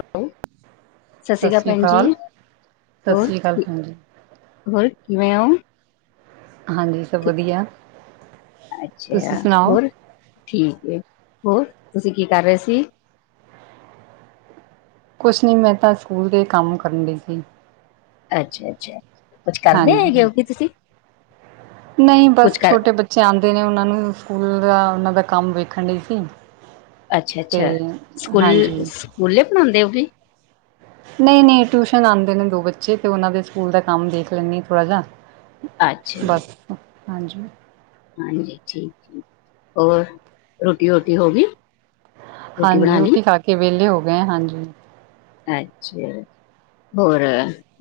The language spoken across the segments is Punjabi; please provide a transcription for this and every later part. ਹੈਲੋ। ਸਤਿ ਸ੍ਰੀ ਅਕਾਲ ਭੈਣ ਜੀ। ਸਤਿ ਹੋਰ, ਸ਼੍ਰੀ ਅਕਾਲ ਠੀ ਭੈਣ ਜੀ ਹੋਰ? ਕਿਵੇਂਂ ੳ? ਹਾਂਜੀ ਸਭ ਵਧੀਆ ਤੁਸੀਂ ਅੱਛਾ, ਸੁਣਾਓ ਹੋਰ? ਠੀਕ ਏ। ਹੋਰ, ਤੁਸੀਂ ਕੀ ਕਰ ਰਹੇ ਸੀ? ਕੁਝ ਨਹੀਂ, ਮੈਂ ਤਾਂ ਸਕੂਲ ਦੇ ਕੰਮ ਕਰਨ ਦੀ ਸੀ। ਅੱਛਾ, ਅੱਛਾ। ਕੁਛ ਕਰਦੇ ਹੈਗੇ ਹਾਂਜੀ, ਹੋ ਕਿ ਤੁਸੀਂ? ਨਹੀਂ, ਕੁਛ ਬਸ ਕਰ ਛੋਟੇ ਬੱਚੇ ਆਂਦੇ ਨੇ, ਉਹਨਾਂ ਨੂੰ ਸਕੂਲ ਦਾ ਉਹਨਾਂ ਦਾ ਕੰਮ ਵੇਖੰਡੀ ਸੀ। ਅੱਛਾ, ਤੇ ਅੱਛਾ ਹਾਂਜੀ ਸਕੂੱਲ-ਸਕੂਲੇ ਪੜ੍ਹਾਂਦੇ ਹੋ, ਕਿ? ਨਹੀਂ-ਨਹੀਂ, ਟਿਊਸ਼ਨ ਆਉਂਦੇ ਨੇ ਦੋ ਬੱਚੇ ਤੇ, ਉਹਨਾਂ ਦੇ ਸਕੂਲ ਦਾ ਕੰਮ ਦੇਖ ਲੈਂਨੀ ਆ ਥੋੜ੍ਹਾ ਜਾ। ਅੱਛਾ। ਹਾਂਜੀ। ਹਾਂਜੀ, ਠੀਕ ਏ। ਹੋਰ, ਰੋਟੀ, ਹੋਟੀ ਹੋ ਗਈ? ਹਾਂਜੀ, ਬਣਾ ਲਈ? ਰੋਟੀ ਖਾਕੇ ਵਿਹਲੇ ਹੋ ਗਏ ਆ। ਹਾਂਜੀ। ਅੱਛਾ। ਹੋਰ,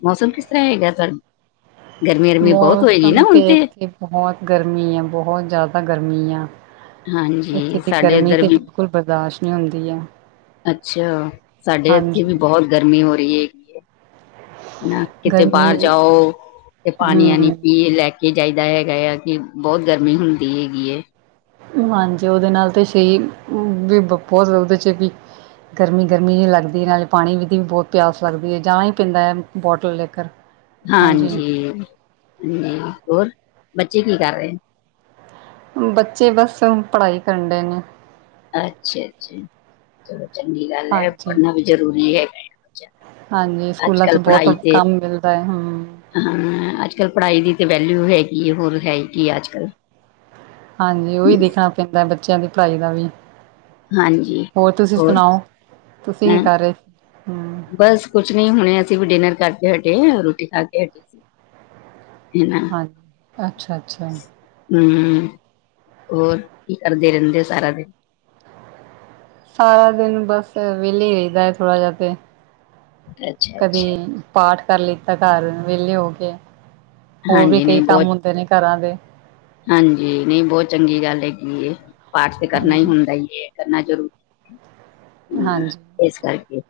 ਮੌਸਮ ਕਿਸ ਤਰ੍ਹਾਂ ਹੈਗਾ ਤਾਹ? ਮੌਸਮ ਤੇ ਇੱਥੇ ਬਹੁਤ ਗਰਮੀ ਆ, ਬਹੁਤ ਜ਼ਿਆਦਾ ਗਰਮੀ ਆ। ਹਾਂਜੀ, ਇੱਥੇ ਦੀ ਸਾਡੇ ਗਰਮੀ ਇੱਧਰ ਤੇ, ਵੀ ਬਿਲਕੁਲ ਬਰਦਾਸ਼ਤ ਨਹੀਂ ਹੁੰਦੀ ਐ। ਅੱਛਾ। ਸਾਡੇ ਇੱਥੇ ਵੀ ਬਹੁਤ ਗਰਮੀ ਹੋ ਰਹੀ ਹੈਗੀ ਐ। ਕਿਤੇ ਗਰਮੀ ਬਾਹਰ ਜਾਓ ਤੇ, ਪਾਣੀ, ਆਣੀ ਹਮ ਪੀਏ ਲੈਕੇ ਕੀ ਚਾਹੀਦਾ ਹੈਗਾਯਾ ਕਿ, ਬਹੁਤ ਗਰਮੀ ਹੁੰਦੀ ਹੈਗੀ ਐ। ਹਾਂਜੀ। ਉਹਦੇ ਨਾਲ ਤੇ ਸਹੀ ਵੀ ਬਹੁਤ ਉਹਦੇ'ਚ ਵੀ ਗਰਮੀ ਗਰਮੀ ਹੀ ਲੱਗਦੀ। ਨਾਲੇ ਪਾਣੀ ਦੀ ਵੀ ਬਹੁਤ ਪਿਆਸ ਲੱਗਦੀ ਹੈ, ਜਾਣਾ ਹੀ ਪੈਂਦਾ ਹੈ ਬੋਟਲ ਲੇਕਰ। ਹਾਂਜੀ, ਹੂੰ। ਹੋਰ ਬੱਚੇ ਕੀ ਕਰ ਰਹੇ? ਬੱਚੇ ਬਸ ਪੜ੍ਹਾਈ ਕਰੰਡੇ ਨੇ। ਅੱਛਾ, ਅੱਛਾ। ਚਲੋ ਚੰਗੀ ਗੱਲ ਐ। ਹਾਂਜੀ ਪੜ੍ਹਨਾ ਵੀ ਜ਼ਰੂਰੀ ਐ। ਹਾਂਜੀ ਅੱਜ- ਸਕੂਲਾਂ 'ਚ ਕੱਲ ਬਹੁਤ ਪੜ੍ਹਾਈ ਤੇ, ਕੰਮ ਮਿਲਦਾ ਹੈ ਹਮ ਹਾਂ ਅੱਜ-ਕੱਲ ਪੜ੍ਹਾਈ ਦੀ ਤੇ, ਵੈਲਿਊ ਹੈਗੀ। ਹੋਰ ਹੈ, ਕੀ, ਅੱਜਕੱਲ। ਹਾਂਜੀ। ਉਹੀ ਦੇਖਣਾ ਪੈਂਦਾ ਬੱਚਿਆਂ ਦੀ ਪੜ੍ਹਾਈ ਦਾ ਵੀ। ਹਾਂਜੀ ਹੋਰ, ਤੁਸੀਂ ਸੁਣਾਓ ਤੁਸੀਂ ਕੀ ਹੈਂ, ਕਰ ਰਹੇ? ਹਮ ਬਸ ਕੁਛ ਨਹੀਂ, ਹੁਣੇ ਅਸੀਂ ਵੀ ਡਿਨਰ ਕਰਕੇ ਹਟੇ, ਰੋਟੀ ਖਾਕੇ ਹਟੀ। ਹਾਂ, ਅੱਛਾ- ਅੱਛਾ। ਹੂੰ। ਹੋਰ, ਕੀ ਕਰਦੇ ਰਹਿੰਦੇ ਸਾਰਾ ਦਿਨ? ਸਾਰਾ ਦਿਨ ਬਸ। ਵਿਹਲੇ ਰਹੀਦਾ ਥੋੜਾ ਜਿਹਾ ਤੇ ਕਦੇ ਅੱਛਾ-ਅੱਛਾ। ਪਾਠ ਕਰ ਲਿੱਤਾ ਘਰ, ਵਿਹਲੇ ਹੋਕੇ। ਹੋਰ ਵੀ, ਹਾਂਜੀ, ਕਈ ਨਹੀਂ ਬਹੁਤ ਕੰਮ ਹੁੰਦੇ ਨੇ ਘਰਾਂ ਦੇ। ਹਾਂਜੀ, ਨਹੀਂ ਬਹੁਤ ਚੰਗੀ ਗੱਲ ਹੈਗੀ। ਪਾਠ ਤੇ ਕਰਨਾ ਹੀ ਹਾਂਜੀ ਹੁੰਦਾ ਈ ਏ। ਕਰਨਾ ਜ਼ਰੂਰੀ ਐ, ਹਾਂਜੀ ਇਸ ਕਰਕੇ।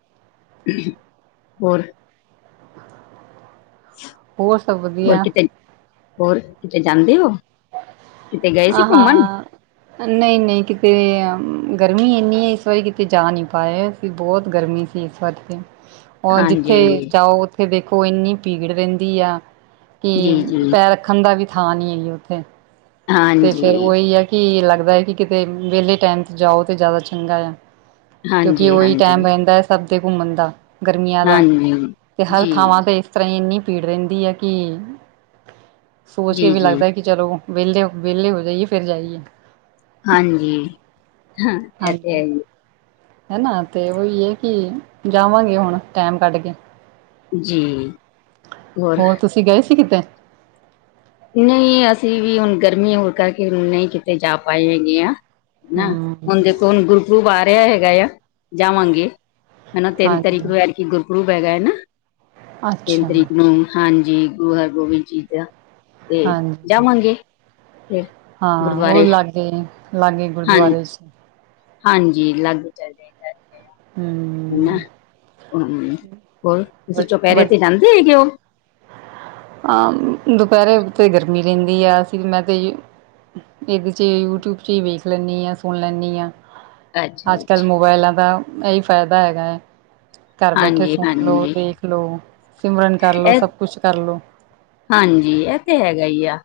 ਹੋਰ? ਹੋਰ ਸਭ ਹੋਰ ਵਧੀਆ। ਕਿਤੇ ਹੋਰ ਕਿਤੇੇ ਜਾਂਦੇ ਹੋ? ਕਿਤੇ ਗਏ ਸੀ ਘੁੰਮਣ? ਆਹਾਂ, ਨਹੀਂ-ਨਹੀਂ ਕਿਤੇ। ਗਰਮੀ ਇੰਨੀ ਹੈ। ਇਸ ਵਾਰੀ ਕਿਤੇ ਜਾ ਨਹੀਂ ਪਾਏ ਸੀ। ਬਹੁਤ ਗਰਮੀ ਸੀ ਇਸ ਵਾਰ ਤੇ। ਉਹ ਜਿੱਥੇ ਹਾਂਜੀ, ਜਾਓ ਉੱਥੇ ਦੇਖੋ ਇੰਨੀ ਭੀੜ ਰਹਿੰਦੀ ਆ। ਕਿ ਜੀ-ਜੀ, ਪੈਰ ਰੱਖਣ ਦਾ ਵੀ ਥਾਂ ਨੀ ਹੈਗੀ। ਉੱਥੇ ਤੇ ਫੇਰ ਹਾਂਜੀ। ਉਹੀ ਹੈ ਕਿ ਅੱਲਗ। ਲੱਗਦਾ ਕਿ ਕਿਤੇ ਵਿਹਲੇ ਟਾਈਮ ਤੇ ਜਾਓ ਤੇ ਜ਼ਿਆਦਾ ਚੰਗਾ ਆ। ਕਿਉਂਕਿ ਉਹੀ ਹਾਂਜੀ-ਹਾਂਜੀ, ਟਾਈਮ ਰਹਿੰਦਾ ਸਭ। ਦੇ ਘੁੰਮਣ ਦਾ, ਗਰਮੀਆਂ ਦਾ, ਹਾਂਜੀ, ਹਾਂਜੀ ਤੇ ਹਰ ਜੀ, ਥਾਵਾਂ ਤੇ ਇਸ ਤਰ੍ਹਾਂ ਹੀ ਇੰਨੀ। ਭੀੜ ਰਹਿੰਦੀ ਹੈ ਕਿ ਸੋਚ ਕੇ ਵੀ ਜੀ-ਜੀ, ਲੱਗਦਾ ਕਿ ਚਲੋ ਵਿਹਲੇ ਹੋ। ਵਿਹਲੇ ਹੋ ਜਾਈਏ ਫਿਰ ਜਾਈਏ। ਹਾਂਜੀ। ਹੈ ਤੇ ਐ। ਹਨਾ ਤੇ ਉਹੀ ਹੈ ਕਿ ਜਾਵਾਂਗੇ ਹੁਣ ਟੈਮ ਕੱਢ ਕੇ। ਜੀ। ਹੋਰ ਤੁਸੀਂ ਗਏ ਸੀ ਕਿਤੇ? ਨਹੀਂ, ਅਸੀਂ ਵੀ ਹੁਣ ਗਰਮੀ ਹੋਣ ਕਰਕੇ ਹੁਣ ਨਹੀਂ ਕਿਤੇ ਜਾ ਪਾਏ ਹੈਗੇ ਆ। ਹੈ ਨਾ। ਹਮ ਹੁਣ ਦੇਖੋ ਹੁਣ ਗੁਰੂ ਪੂਰਬ ਆ ਰਿਹਾ ਹੈਗਾ ਆ ਜਾਵਾਂਗੇ। ਹਨਾ। ਤਿੰਨ ਤਰੀਕ ਹਾਂਜੀ ਨੂੰ ਐਤਕੀ ਗੁਰਪੁਰਬ ਹੈਗਾ ਹੈ ਨਾ ਨਾ ਤਿੰਨ ਅੱਛਾ ਤਰੀਕ ਨੂੰ ਹਾਂਜੀ। ਜੀ ਗੁਰੂ ਹਰਗੋਬਿੰਦ ਜੀ ਦਾ ਤੇ ਹਾਂਜੀ ਜਾਵਾਂਗੇ। ਫਿਰ ਹਾਂ। ਉਹ ਗੁਰਦੁਆਰੇ ਲਾਗੇ ਲਾਗੇ ਹਾਂ ਗੁਰਦੁਆਰੇ ਚ। ਹਾਂਜੀ, ਲਾਗੇ ਚਲ ਜਾਈਦਾ ਹੈ ਨਾ। ਹਮ ਹੂੰ। ਹੋਰ ਵ ਤੁਸੀਂ ਵ ਚੁਪਹਿਰੇ ਤੇ ਜਾਂਦੇ ਹੈਗੇ ਹੋ? ਆਹ। ਦੁਪਹਿਰੇ ਤੇ ਗਰਮੀ ਰਹਿੰਦੀ ਆ ਅਸੀਂ ਮੈਂ ਤੇ ਇਹਦੇ ਚ ਯੂਟਿਊਬ ਚ ਹੀ ਵੇਖ ਲੈਂਦੀ ਹਾਂ, ਸੁਣ ਲੈਂਦੀ ਹਾਂ। ਅੱਛਾ ਅੱਜ ਕੱਲ੍ਹ ਅੱਛਾ ਮੋਬਾਇਲਾਂ ਦਾ ਇਹੀ ਫਾਇਦਾ ਹੈਗਾ ਹੈ। ਘਰ ਬੈਠੇ ਹਾਂਜੀ ਸੁਣ ਲੋ ਹਾਂਜੀ ਦੇਖ ਲੋ ਸਿਮਰਨ ਕਰ ਲੋ ਇਹ ਸਭ ਕੁਛ ਕਰਲੋ। ਹਾਂਜੀ ਇਹ ਤੇ ਹੈਗਾ ਹੀ ਆ।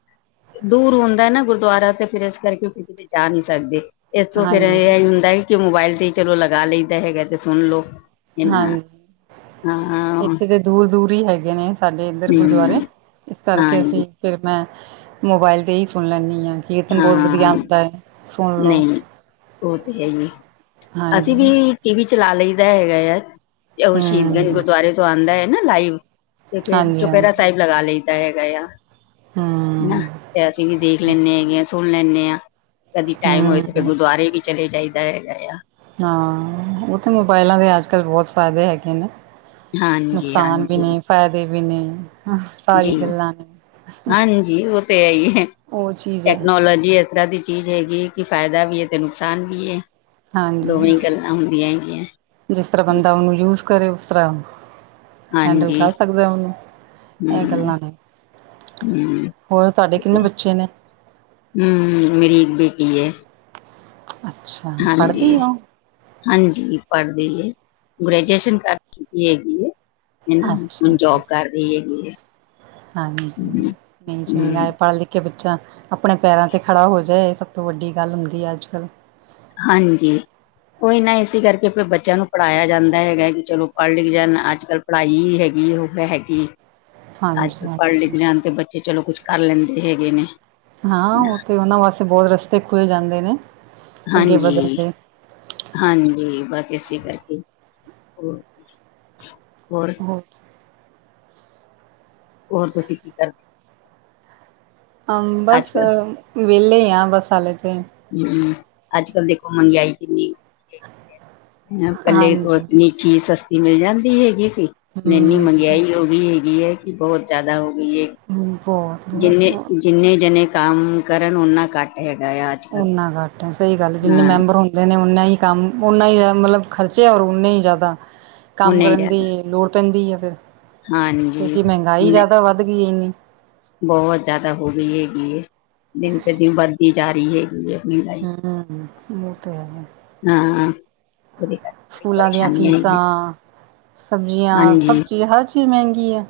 ਦੂਰ ਹੁੰਦਾ ਨਾ ਗੁਰਦੁਆਰਾ ਤੇ ਫਿਰ ਇਸ ਕਰਕੇ ਉੱਥੇ ਕਿਤੇ ਜਾ ਨਹੀਂ ਸਕਦੇ। ਇਸ ਤੋਂ ਫੇਰ ਹਾਂਜੀ ਇਹ ਹੀ ਹੁੰਦਾ ਹੈ ਕਿ ਮੋਬਾਇਲ ਤੇ ਚਲੋ ਲਗਾ ਲਈਦਾ ਹੈਗਾ ਤੇ ਸੁਣ ਲਓ। ਹਾਂਜੀ ਇੱਥੇ ਦੇ ਦੂਰ ਦੂਰ ਵੀ ਹੈਗੇ ਨੇ ਸਾਡੇ ਇੱਧਰ ਗੁਰਦੁਆਰੇ ਹੂੰ ਇਸ ਕਰਕੇ ਹਾਂਜੀ ਅਸੀਂ ਫਿਰ ਮੈਂ। ਮੋਬਾਇਲ ਤੇ ਹੀ ਸੁਣ ਲੈਂਨੀ ਆ ਕੀਰਤਨ ਬਹੁਤ ਵਧੀਆ ਹਾਂ ਆਉਂਦਾ ਹੈ। ਸੁਣ ਲਓ ਨਹੀਂ ਉਹ ਤੇ ਹੈ ਹੀ ਅਸੀਂ ਵੀ ਹਾਂਜੀ ਟੀ ਵੀ। ਚਲਾ ਲਈਦਾ ਹੈਗਾ ਆ ਉਹ ਸ਼ਹੀਦਾ ਦੇ ਹੂੰ ਗੁਰਦੁਆਰੇ ਤੋਂ ਆਉਂਦਾ ਹੈ ਨਾ ਲਾਈਵ। ਤੇ ਫਿਰ ਹਾਂਜੀ ਹਾਂਜੀ ਚੁਪੇਰਾ ਸਾਹਿਬ ਲਗਾ ਲਈਦਾ ਹੈਗਾ ਆ। ਹੂੰ ਤੇ ਅਸੀਂ ਵੀ ਦੇਖ ਲੈਂਦੇ ਹੈਗੇ ਆ ਸੁਣ ਲੈਂਦੇ ਹਾਂ। ਕਦੀ ਟਾਈਮ ਹੋਏ ਤੇ ਫਿਰ ਹੂੰ ਗੁਰਦੁਆਰੇ ਵੀ ਚਲੇ ਜਾਈਦਾ ਹੈਗਾ ਆ। ਹਾਂ ਉਹ ਤਾਂ ਮੋਬਾਇਲਾਂ ਦੇ ਅੱਜ ਕੱਲ੍ਹ ਬਹੁਤ ਫਾਇਦੇ ਹੈਗੇ ਨੇ। ਹਾਂਜੀ ਨੁਕਸਾਨ ਵੀ ਹਾਂਜੀ ਨੇ ਫਾਇਦੇ ਵੀ ਨੇ ਸਾਰੀ ਜੀ। ਗੱਲਾਂ ਨੇ। ਹਾਂਜੀ ਉਹ ਤੇ ਹੈ ਹੀ ਹੈ ਉਹ ਚੀਜ਼ ਹੈ ਟੈਕਨੋਲੋਜੀ ਇਸ ਤਰ੍ਹਾਂ ਦੀ ਚੀਜ਼ ਹੈਗੀ। ਕੀ ਫਾਇਦਾ ਵੀ ਹੈ ਤੇ ਨੁਕਸਾਨ ਵੀ ਹੈ। ਹਾਂਜੀ ਦੋਵੇਂ ਹੀ ਗੱਲਾਂ ਹੁੰਦੀਆਂ ਹੈਗੀਆਂ ਜਿਸ ਤਰ੍ਹਾਂ ਬੰਦਾ ਉਹਨੂੰ ਯੂਜ ਕਰੇ ਉਸ ਤਰ੍ਹਾਂ। ਹੈਂਡਲ ਹਾਂਜੀ ਕਰ ਸਕਦੇ ਉਹਨੂੰ ਇਹ ਗੱਲਾਂ ਨੇ। ਹ ਹੋਰ ਤੁਹਾਡੇ ਕਿੰਨੇ ਬੱਚੇ ਨੇ ਹਮ ਮੇਰੀ ਇੱਕ ਬੇਟੀ ਹੈ। ਅੱਛਾ ਹਾਂਜੀ, ਪੜ੍ਹਦੀ ਹੋ ਹਾਂਜੀ ਪੜ੍ਹਦੀ ਏ। ਗ੍ਰੈਜੂਏਸ਼ਨ ਕਰ ਚੁੱਕੀ ਹੈਗੀ ਹੈ ਇਹ ਅੱਛਾ ਹੁਣ ਜੋਬ ਕਰ ਰਹੀ ਹੈਗੀ ਹੈ। ਹਾਂਜੀ ਹਮ ਨਹੀਂ ਚੰਗਾ ਹੈ ਹਮ ਪੜ੍ਹ ਲਿਖ ਬੱਚਾ ਆਪਣੇ ਪੈਰਾਂ ਤੇ ਖੜਾ ਹੋ ਜਾਏ। ਸਭ ਤੋਂ ਵੱਡੀ ਗੱਲ ਹੁੰਦੀ ਹੈ ਅੱਜ ਕੱਲ੍ਹ। ਹਾਂਜੀ। ਉਹੀ ਨਾ ਇਸੀ ਕਰਕੇ ਫਿਰ ਬੱਚਿਆਂ ਨੂੰ ਪੜ੍ਹਾਇਆ ਜਾਂਦਾ ਹੈਗਾ ਕਿ ਚਲੋ ਪੜ੍ਹ ਲਿਖ ਜਾਣ ਅੱਜ ਕੱਲ੍ਹ ਪੜ੍ਹਾਈ ਹੀ ਹੈਗੀ। ਕੀ ਉਹ ਹੈਗੀ ਅੱਜ ਹਾਂਜੀ ਕੱਲ ਪੜ੍ਹ ਲਿਖ ਹਾਂਜੀ ਲਣ ਤੇ ਬੱਚੇ ਚਲੋ ਕੁਛ ਕਰ ਲੈਂਦੇ ਹੈਗੇ ਨੇ ਹਾਂ ਉਹ ਤੇ ਉਹਨਾਂ ਵਾਸਤੇ ਬਹੁਤ ਰਸਤੇ ਖੁੱਲ ਜਾਂਦੇ ਨੇ ਅੱਗੇ ਵਧਣ ਹਾਂਜੀ ਦੇ ਹਾਂਜੀ ਬਸ ਇਸੇ ਗੱਲ ਠੀ ਹੋਰ ਹੋਾਂ ਹੋਰ ਤੁਸੀਂ ਕੀ ਕਰਦੇ ਹ ਅੱਜ ਬਸ ਕੱਲ ਵਹਲੇ ਹੀ ਆ ਬਸ ਹਾਲ ਹਮ ਅੱਜ ਕੱਲ ਦੇਖੋ ਮਹਿੰਗਾਈ ਕਿੰਨੀ ਂ ਇਕੱਲੇ ਹਾਂਜੀ ਇੰਨੀ ਚੀਜ਼ ਸਸਤੀ ਮਿਲ ਜਾਂਦੀ ਹੈਗੀ ਸੀ ਇੰਨੀ ਹਮ ਮਹਿੰਗਾਈ ਹੋ ਗਈ ਹੈਗੀ ਹੈ ਕਿ ਬਹੁਤ ਜ਼ਿਆਦਾ ਹੋ ਗਈ ਹੈ ਬਹੁਤ ਬਹੁਤ ਜਿੰਨੇ ਬਹੁਤ ਜਿੰਨੇ ਜਣੇ ਕੰਮ ਕਰਨ ਓਨਾ ਘੱਟ ਹੈਗਾ ਆ ਅੱਜ ਕੱਲ ਓਨਾ ਘੱਟ ਸਹੀ ਗੱਲ ਜਨੇ ਹਾਂ ਮੈਂਬਰ ਹੁੰ ਨੇ ਉਨਾ ਹੀ ਕੰਮ ਉਨਾ ਹੀ ਜ਼ ਮਤਲਬ ਖਰਚੇ ਹੋਰ ਉਨਾੇ ਹੀ ਜ਼ਿਆਦਾ ਕੰਮ ਓਨੇ ਕਰਨ ਦੀ ਜ਼ਿਆਦਾ ਲੋੜ ਪੈਂਦੀ ਆ ਫੇਿਰ ਹਾਂਜੀ ਕਿਉਂਕਿ ਮਹਿੰਗਾਈ ਓਨੇ ਜਿਆਦਾ ਵੱਧ ਗਈ ਇੰਨੀ ਬਹੁਤ ਜਿਆਦਾ ਹੋ ਗਈ ਹੈਗੀ ਹੈ ਦਿਨ ਪ ਦਿਨ ਵਧਦੀ ਜਾ ਰਹੀ ਹੈਗੀ ਹੈ ਮਹਿੰਗਾਈ ਹਮ ਉਹ ਤੇ ਹੈ ਹਾਂ ਉਹਦੇ ਕਰਕੇ ਬੜੀ ਸਕੂਲਾਂ ਦੀਆਂ ਪਰੇਸ਼ਾਨੀ ਆਈ ਫੀਸਾਂ ਹੈ ਸਬਜ਼ੀਆਂ ਸਭ ਹਾਂਜੀ ਚੀਜ਼ ਹਰ ਚ ਕਿੇ ਮਹਿੰਗੀ ਹੈ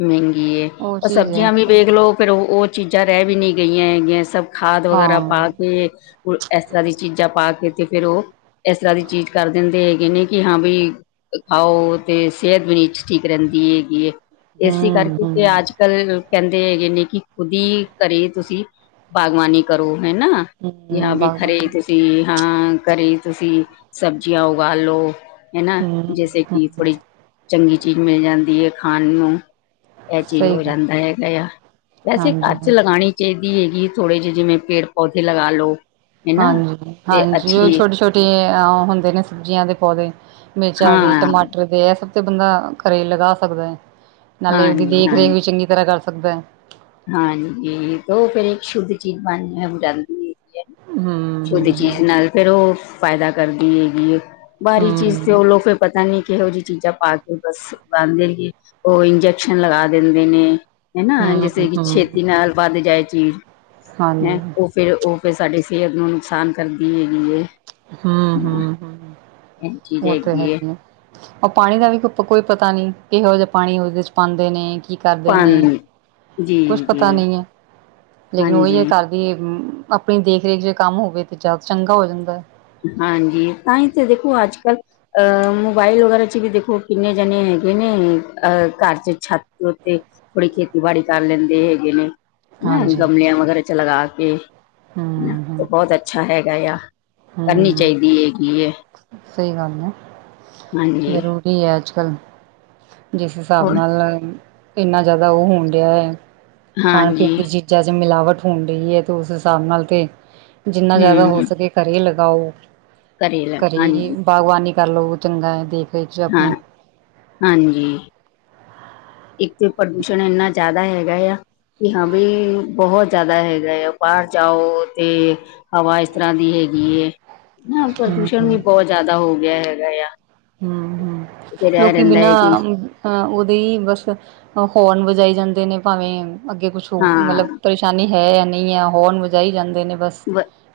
ਮਹਿੰਗੀ ਉਹ ਪਰ ਚੀਜ਼ ਹੈ ਸਬਜ਼ੀਆਂ ਵੀ ਵੇਖ ਲਓ ਫਿਰ ਉਹ ਚੀਜ਼ਾਂ ਰਹਿ ਵੀ ਨਹੀਂੀ ਗਈਆਂ ਹੈਗੀਆਂ ਸਭ ਖਾਦ ਹਾਂ ਵਗੈਰਾ ਪਾ ਕੇ ਇਸ ਤਰ੍ਹਾਂ ਦੀ ਚੀਜ਼ਾਂ ਪਾ ਕੇ ਤੇ ਫੇਰ ਉਹ ਇਸ ਤਰ੍ਹਾਂ ਦੀ ਚੀਜ਼ ਕਰ ਦਿੰਦੇ ਹੈਗੇ ਨੇ ਕਿ ਹਾਂ ਬਈ ਖਾਓ ਤੇ ਸਿਹਤ ਵੀ ਨੀ ਠੀਕ ਰਹਿੰਦੀ ਹੈਗੀ ਇਸੇ ਹਮ ਕਰਕੇ ਤੇ ਹਮ ਅੱਜ ਕੱਲ ਕਹਿੰਦੇ ਹੈਗੇ ਨੇ ਕਿ ਖੁਦ ਹੀ ਘਰੇ ਤੁਸੀਂ ਬਾਗਬਾਨੀ ਕਰੋ ਹਨ ਨਾ ਜਾਂ ਹਮ ਵੀ ਖਰੇ ਬਾਗਬਾਨੀ ਤੁਸੀਂ ਹਾਂ ਘਰੇ ਤੁਸੀਂ ਸਬਜ਼ੀਆਂ ਉਗਾਾਲੋ ਹਨਾ ਹਮ ਜੈਸੇ ਕਿ ਹਮ ਥੋੜੀ ਚੰਗੀ ਚੀਜ਼ ਮਿਲ ਜਾਂਦੀ ਹੈ ਖਾਣ ਨੂੰ ਇਹ ਚੀਜ਼ ਸਹੀ ਹੋ ਗੱਲ ਜਾਂਦਾ ਹੈਗਾ ਆ ਵੈਸੇ ਘਰ ਹਾਂਜੀ ਚ ਲਗਾਉਣੀ ਚਾਹੀਦੀ ਹੈਗੀ ਥੋੜੇ ਜਿਹੇ ਜਿਵੇਂ ਪੇੜ ਪੌਦੇੇ ਲਗਾ ਲੋ ਹਨਾ ਹਾਂਜੀ- ਤੇ ਹਾਂਜੀ ਉਹ ਅੱਛੀ ਛੋਟੇ ਛੋਟੇ ਹੁੰਦੇ ਨੇ ਸਬਜ਼ੀਆਂ ਦੇ ਪੌਦੇ ਮਿਰਚਾਂ ਹਾਂ ਟਮਾਟਰ ਬੰਦਾ ਘਰੇ ਲਗਾ ਸਕਦਾ ਹੈ ਨਾਲੇ ਉਹਦੀ ਹਾਂਜੀ ਦੇਖ ਹਾਂ ਰੇਖ ਵੀ ਚੰਗੀ ਤਰ੍ਹਾਂ ਕਰ ਸਕਦਾ ਹੈ। ਹਾਂਜੀ ਤੇ ਉਹ ਫਿਰ ਇੱਕ ਸ਼ੁੱਧ ਚੀਜ਼ ਬਣ ਜਾਂਦੀ ਹੈ। ਹਮ ਛੋਲੇ ਹਮ ਚੀਜ਼ ਨਾਲ ਫੇਿਰ ਉਹ ਫਾਇਦਾ ਕਰਦੀ ਹੈਗੀ। ਬਾਹਾਰੀ ਚੀਜ਼ ਤੇ ਹਮ ਉਹ ਲੋ ਫਿਰ ਪਤਾ ਨੀ ਕਿਹੋ ਜਿ ਚੀਜ਼ਾਂ ਪਾ ਕੇ ਬਸ ਬਦੇ ਰਏ ਉਹ ਇੰਜੈਕਸ਼ਨ ਲਗਾ ਦਿੰਦੇ ਨੇ ਹਨਾ ਹਮ ਜੈਸੇ ਕਿ ਹਮ ਛੇਤੀ ਨਾਲ ਵੱਧ ਜਾਏ ਚੀਜ਼ ਹੈਂ ਹਾਂਜੀ ਉਹ ਫੇਰ ਉਹ ਫਿਰ ਸਾਡੇ ਕੀ ਨੁਕਸਾਨ ਕਰਦੀ ਹੈਗੀਏ। ਹਮ ਹਮ ਹਮ। ਇਹ ਚੀਜ਼ ਉਹ ਤੇ ਹੈ ਹੈਗੀ ਆ, ਉਹ ਪਾਣੀ ਦਾ ਵੀ ਕੋਈ ਕੋਈ ਪਤਾ ਨੀ ਕਿਹੋ ਜਿਹਾ ਪਾਣੀ ਉਹਦੇ ਚ ਪਾਉਂਦੇ ਨੇ ਕੀ ਕਰਦੇ ਨੇ ਪਾਣੀ ਜੀ ਕੁਛ ਜੀ ਪਤਾ ਨੀ ਹੈ ਲੇਕਿਨ ਉਹੀ ਹਾਂਜੀ ਹੈ ਕਰਦੀ ਆਪਣੀ ਦੇਖ ਰੇਖ ਜੇ ਕੰਮ ਹੋਵੇ ਤਾਂ ਜ਼ਿਆਦਾ ਚੰਗਾ ਹੋ ਜਾਂਦਾ। ਹਾਂਜੀ! ਤਾਂ ਹੀ ਤੇ ਦੇਖੋ ਅੱਜ ਕੱਲ੍ਹ ਮੋਬਾਇਲ ਵਗੈਰਾ ਚ ਵੀ ਦੇਖੋ ਕਿੰਨੇ ਜਣੇ ਹੈ ਹੈਗੇ ਨੇ ਅਹ ਘਰ ਚ ਛੱਤ ਉੱਤੇ ਥੋੜੀ ਖੇਤੀਬਾੜੀ ਕਰ ਲੈਂਦੇ ਹੈਗੇ ਨੇ ਨਾ ਹਾਂਜੀ ਹਾਂਜੀ ਗਮਲਿਆਂ ਵਗੈਰਾ ਚ ਲਗਾ ਕੇ ਹਮ ਹਮ ਤਾਂ ਬਹੁਤ ਅੱਛਾ ਹੈਗਾ ਹਾਂ। ਹਮ ਸਹੀ ਗੱਲ ਹੈ। ਹਾਂਜੀ ਜ਼ਰੂਰੀ ਹੈ ਅੱਜ ਕੱਲ ਜਿਸ ਹਿਸਾਬ ਹੋਰ ਨਾਲ ਇੰਨਾ ਜ਼ਿਆਦਾ ਉਹ ਹੋਣ ਦਿਆ ਹੈ। ਖਾਣ ਪੀਣ ਹਾਂਜੀ ਦੀ ਚੀਜ਼ਾਂ ਚ ਮਿਲਾਵਟ ਹੋਣ ਰਹੀ ਹੈ ਤੇ ਉਸ ਹਿਸਾਬ ਨਾਲ ਤੇ ਜਿੰਨਾ ਜ਼ਿਆਦਾ ਹੋ ਹਮ ਸਕੇ ਘਰੇ ਲਗਾਓ ਕਰੇਲਾ ਘਰੇ ਹਾਂਜੀ ਬਾਗਬਾਨੀ ਕਰ ਲਓ ਚੰਗਾ ਹੈ ਦੇਖ ਰੇਖ ਹਾਂ ਆਪਣੀ ਹਾਂਜੀ। ਇੱਥੇ ਪ੍ਰਦੂਸ਼ਣ ਇੰਨਾ ਜ਼ਿਆਦਾ ਹੈਗਾ ਆ ਵੀ ਹਾਂ ਵੀ ਬਹੁਤ ਜ਼ਿਆਦਾ ਹੈਗਾ ਆ ਬਾਹਰ ਜਾਓ ਤੇ ਹਵਾ ਇਸ ਤਰ੍ਹਾਂ ਦੀ ਹੈ ਹੈਗੀ ਏ ਨਾ ਪ੍ਰਦੂਸ਼ਣ ਵੀ ਹਮ ਬਹੁਤ ਜ਼ਿਆਦਾ ਹੋ ਗਿਆ ਹੈਗਾ ਆ ਹਮ ਹਮ ਫਿਰ ਇਹ ਲੋਕੀ ਰਹਿੰਦਾ ਬਿਨਾਂ ਹੈ ਕਿ ਅਹ ਉਹਦੇ ਹੀ ਬਸ ਹੋਰਨ ਵਜਾਈ ਜਾਂਦੇ ਨੇ ਭਾਵੇਂ ਅੱਗੇ ਕੁਛ ਹੋ ਹਾਂ ਮਤਲਬ ਪਰੇਸ਼ਾਨੀ ਹੈ ਨਹੀਂ ਹੈ ਹੋਣ ਵਜਾਈ ਜਾਂਦੇ ਨੇ ਬਸ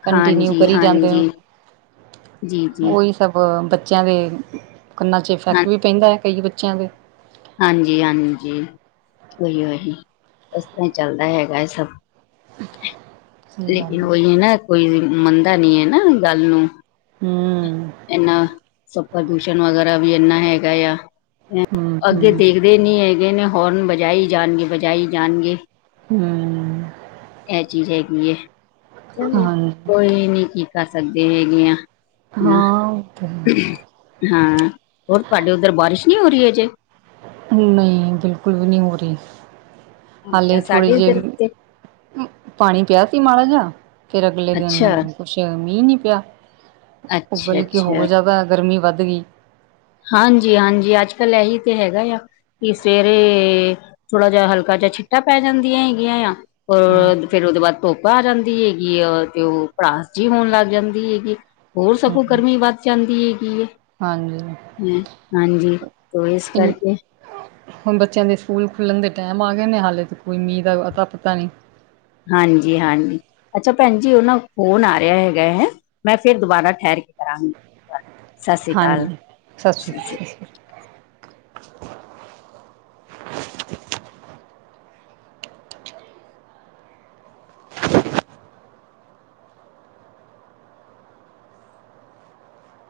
ਕੰਟੀਨਿਊ ਹਾਂਜੀ ਕਰੀ ਜਾਂਦੇ ਹੋ, ਹਾਂਜੀ ਜੀ ਜੀ ਉਹੀ ਸਭ ਬੱਚੇ ਬੱਚਿਆਂ ਦੇ ਕੰਨਾਂ ਚ ਇਫੈਕਟ ਵੀ ਪੈਂਦਾ ਕਈ ਬੱਚਿਆਂ ਦੇ ਹਾਂਜੀ-ਹਾਂਜੀ ਉਹੀੳ ਈ ਇਸ ਤਰ੍ਹਾਂ ਚੱਲਦਾ ਹੈਗਾ ਹੈ ਸਭ। ਸਹੀ ਗੱਲ ਲੇਕਿਨ ਹੈ ਉਹੀ ਨਾ ਕੋਈ ਮੰਨਦਾ ਨੀ ਹੈ ਨਾ ਗੱਲ ਨੂੰ। ਹਮ। ਇਨਾ ਸਭ ਪ੍ਰਦੂਸ਼ਣ ਵਗੈਰਾ ਵੀ ਇੰਨਾ ਹੈਗਾ ਆ। ਅੱਗੇ ਹੂੰ-ਹੂੰ ਦੇਖਦੇ ਨੀ ਹੈਗੇ ਨੇ ਹੋਰਨ ਵਜਾਈ ਜਾਣਗੇ ਵਜਾਈ ਜਾਣਗੇ। ਹਮ‌। ਇਹ ਚੀਜ਼ ਹੈਗੀ ਹੈ ਚਲੋ ਹਾਂਜੀ ਕੋਈ ਨੀ ਕੀ ਕਰ ਸਕਦੇ ਹੈਗੇ ਆ। ਹਾਂ ਉਹ ਤਾਂ ਹੈ ਹਾਂ ਹੋਰ ਤੁਹਾਡੇ ਉੱਧਰ ਬਾਰਿਸ਼ ਨਹੀਂ ਹੋ ਰਹੀ ਹੈ ਜੇ। ਨਹੀਂ ਬਿਲਕੁਲ ਵੀ ਨਹੀਂ ਹੋ ਰਹੀ। ਅੱਛਾ ਹਾਲੇ ਥੋੜੀ ਸਾਡੇ ਇਧਰ ਜਹੀ ਤੇ ਪਾਣੀ ਪਿਆ ਸੀ ਮਾੜਾ ਜਿਹਾ ਫਿਰ ਅਗਲੇ ਦਿਨ ਅੱਛਾ ਕੁਛ ਮੀਂਹ ਨਹੀਂ ਪਿਆ। ਅੱਛਾ ਬਲਕਿ ਹੋਰ ਜ਼ਿਆਦਾ ਗਰਮੀ ਵੱਧ ਗਈ। ਹਾਂਜੀ-ਹਾਂਜੀ ਅੱਜ ਕੱਲ੍ਹ ਇਹੀ ਤੇ ਹੈਗਾ ਆ ਕਿ ਸਵੇਰੇ ਥੋੜਾ ਜਿਹਾ ਹਲਕਾ ਛਿੱਟਾਂ ਪੈ ਜਾਂਦੀਆਂ ਹੈਗੀਆਂ ਆ ਹਮ ਫਿਰ ਉਹਦੇ ਬਾਅਦ ਧੋਪ ਆ ਜਾਂਦੀ ਹੈਗੀ ਆ, ਤੇ ਓ ਭੜਾਸ ਜੀ ਹੋਨ ਲੱਗ ਜਾਂਦੀ ਹੈਗੀ। ਹੋਰ ਸਗੋਂ ਹਮ ਗਰਮੀ ਵੱਧ ਜਾਂਦੀ ਹੈਗੀ ਏ ਹਾਂਜੀ ਹ ਹਾਂਜੀ ਤੋ ਇਸ ਕਰਕੇ ਹੁਨ ਬੱਚਿਆਂ ਦੇ ਸਕੂਲ ਖੁੱਲਣ ਦੇ ਟਾਈਮ ਆ ਗਏ ਨੇ ਹਾਲੇ ਤ ਕੋਈ ਮੀਂਹ ਦਾ ਅਤਾ ਪਤਾ ਨੀ ਹਾਂਜੀ ਹਾਂਜੀ ਅੱਛਾ ਭੈਣ ਜੀ ਉਹਨਾਂ ਫੋਨ ਆ ਰਿਹਾ ਹੈਗਾ ਹੈ ਮੈਂ ਫਿਰ ਦੁਬਾਰਾ ਠਹਿਰ ਕਰਾਂਗੀ ਗ ਹਾਂਜੀ ਸਸ ਸ਼੍ਰੀ ਅ [inaudible]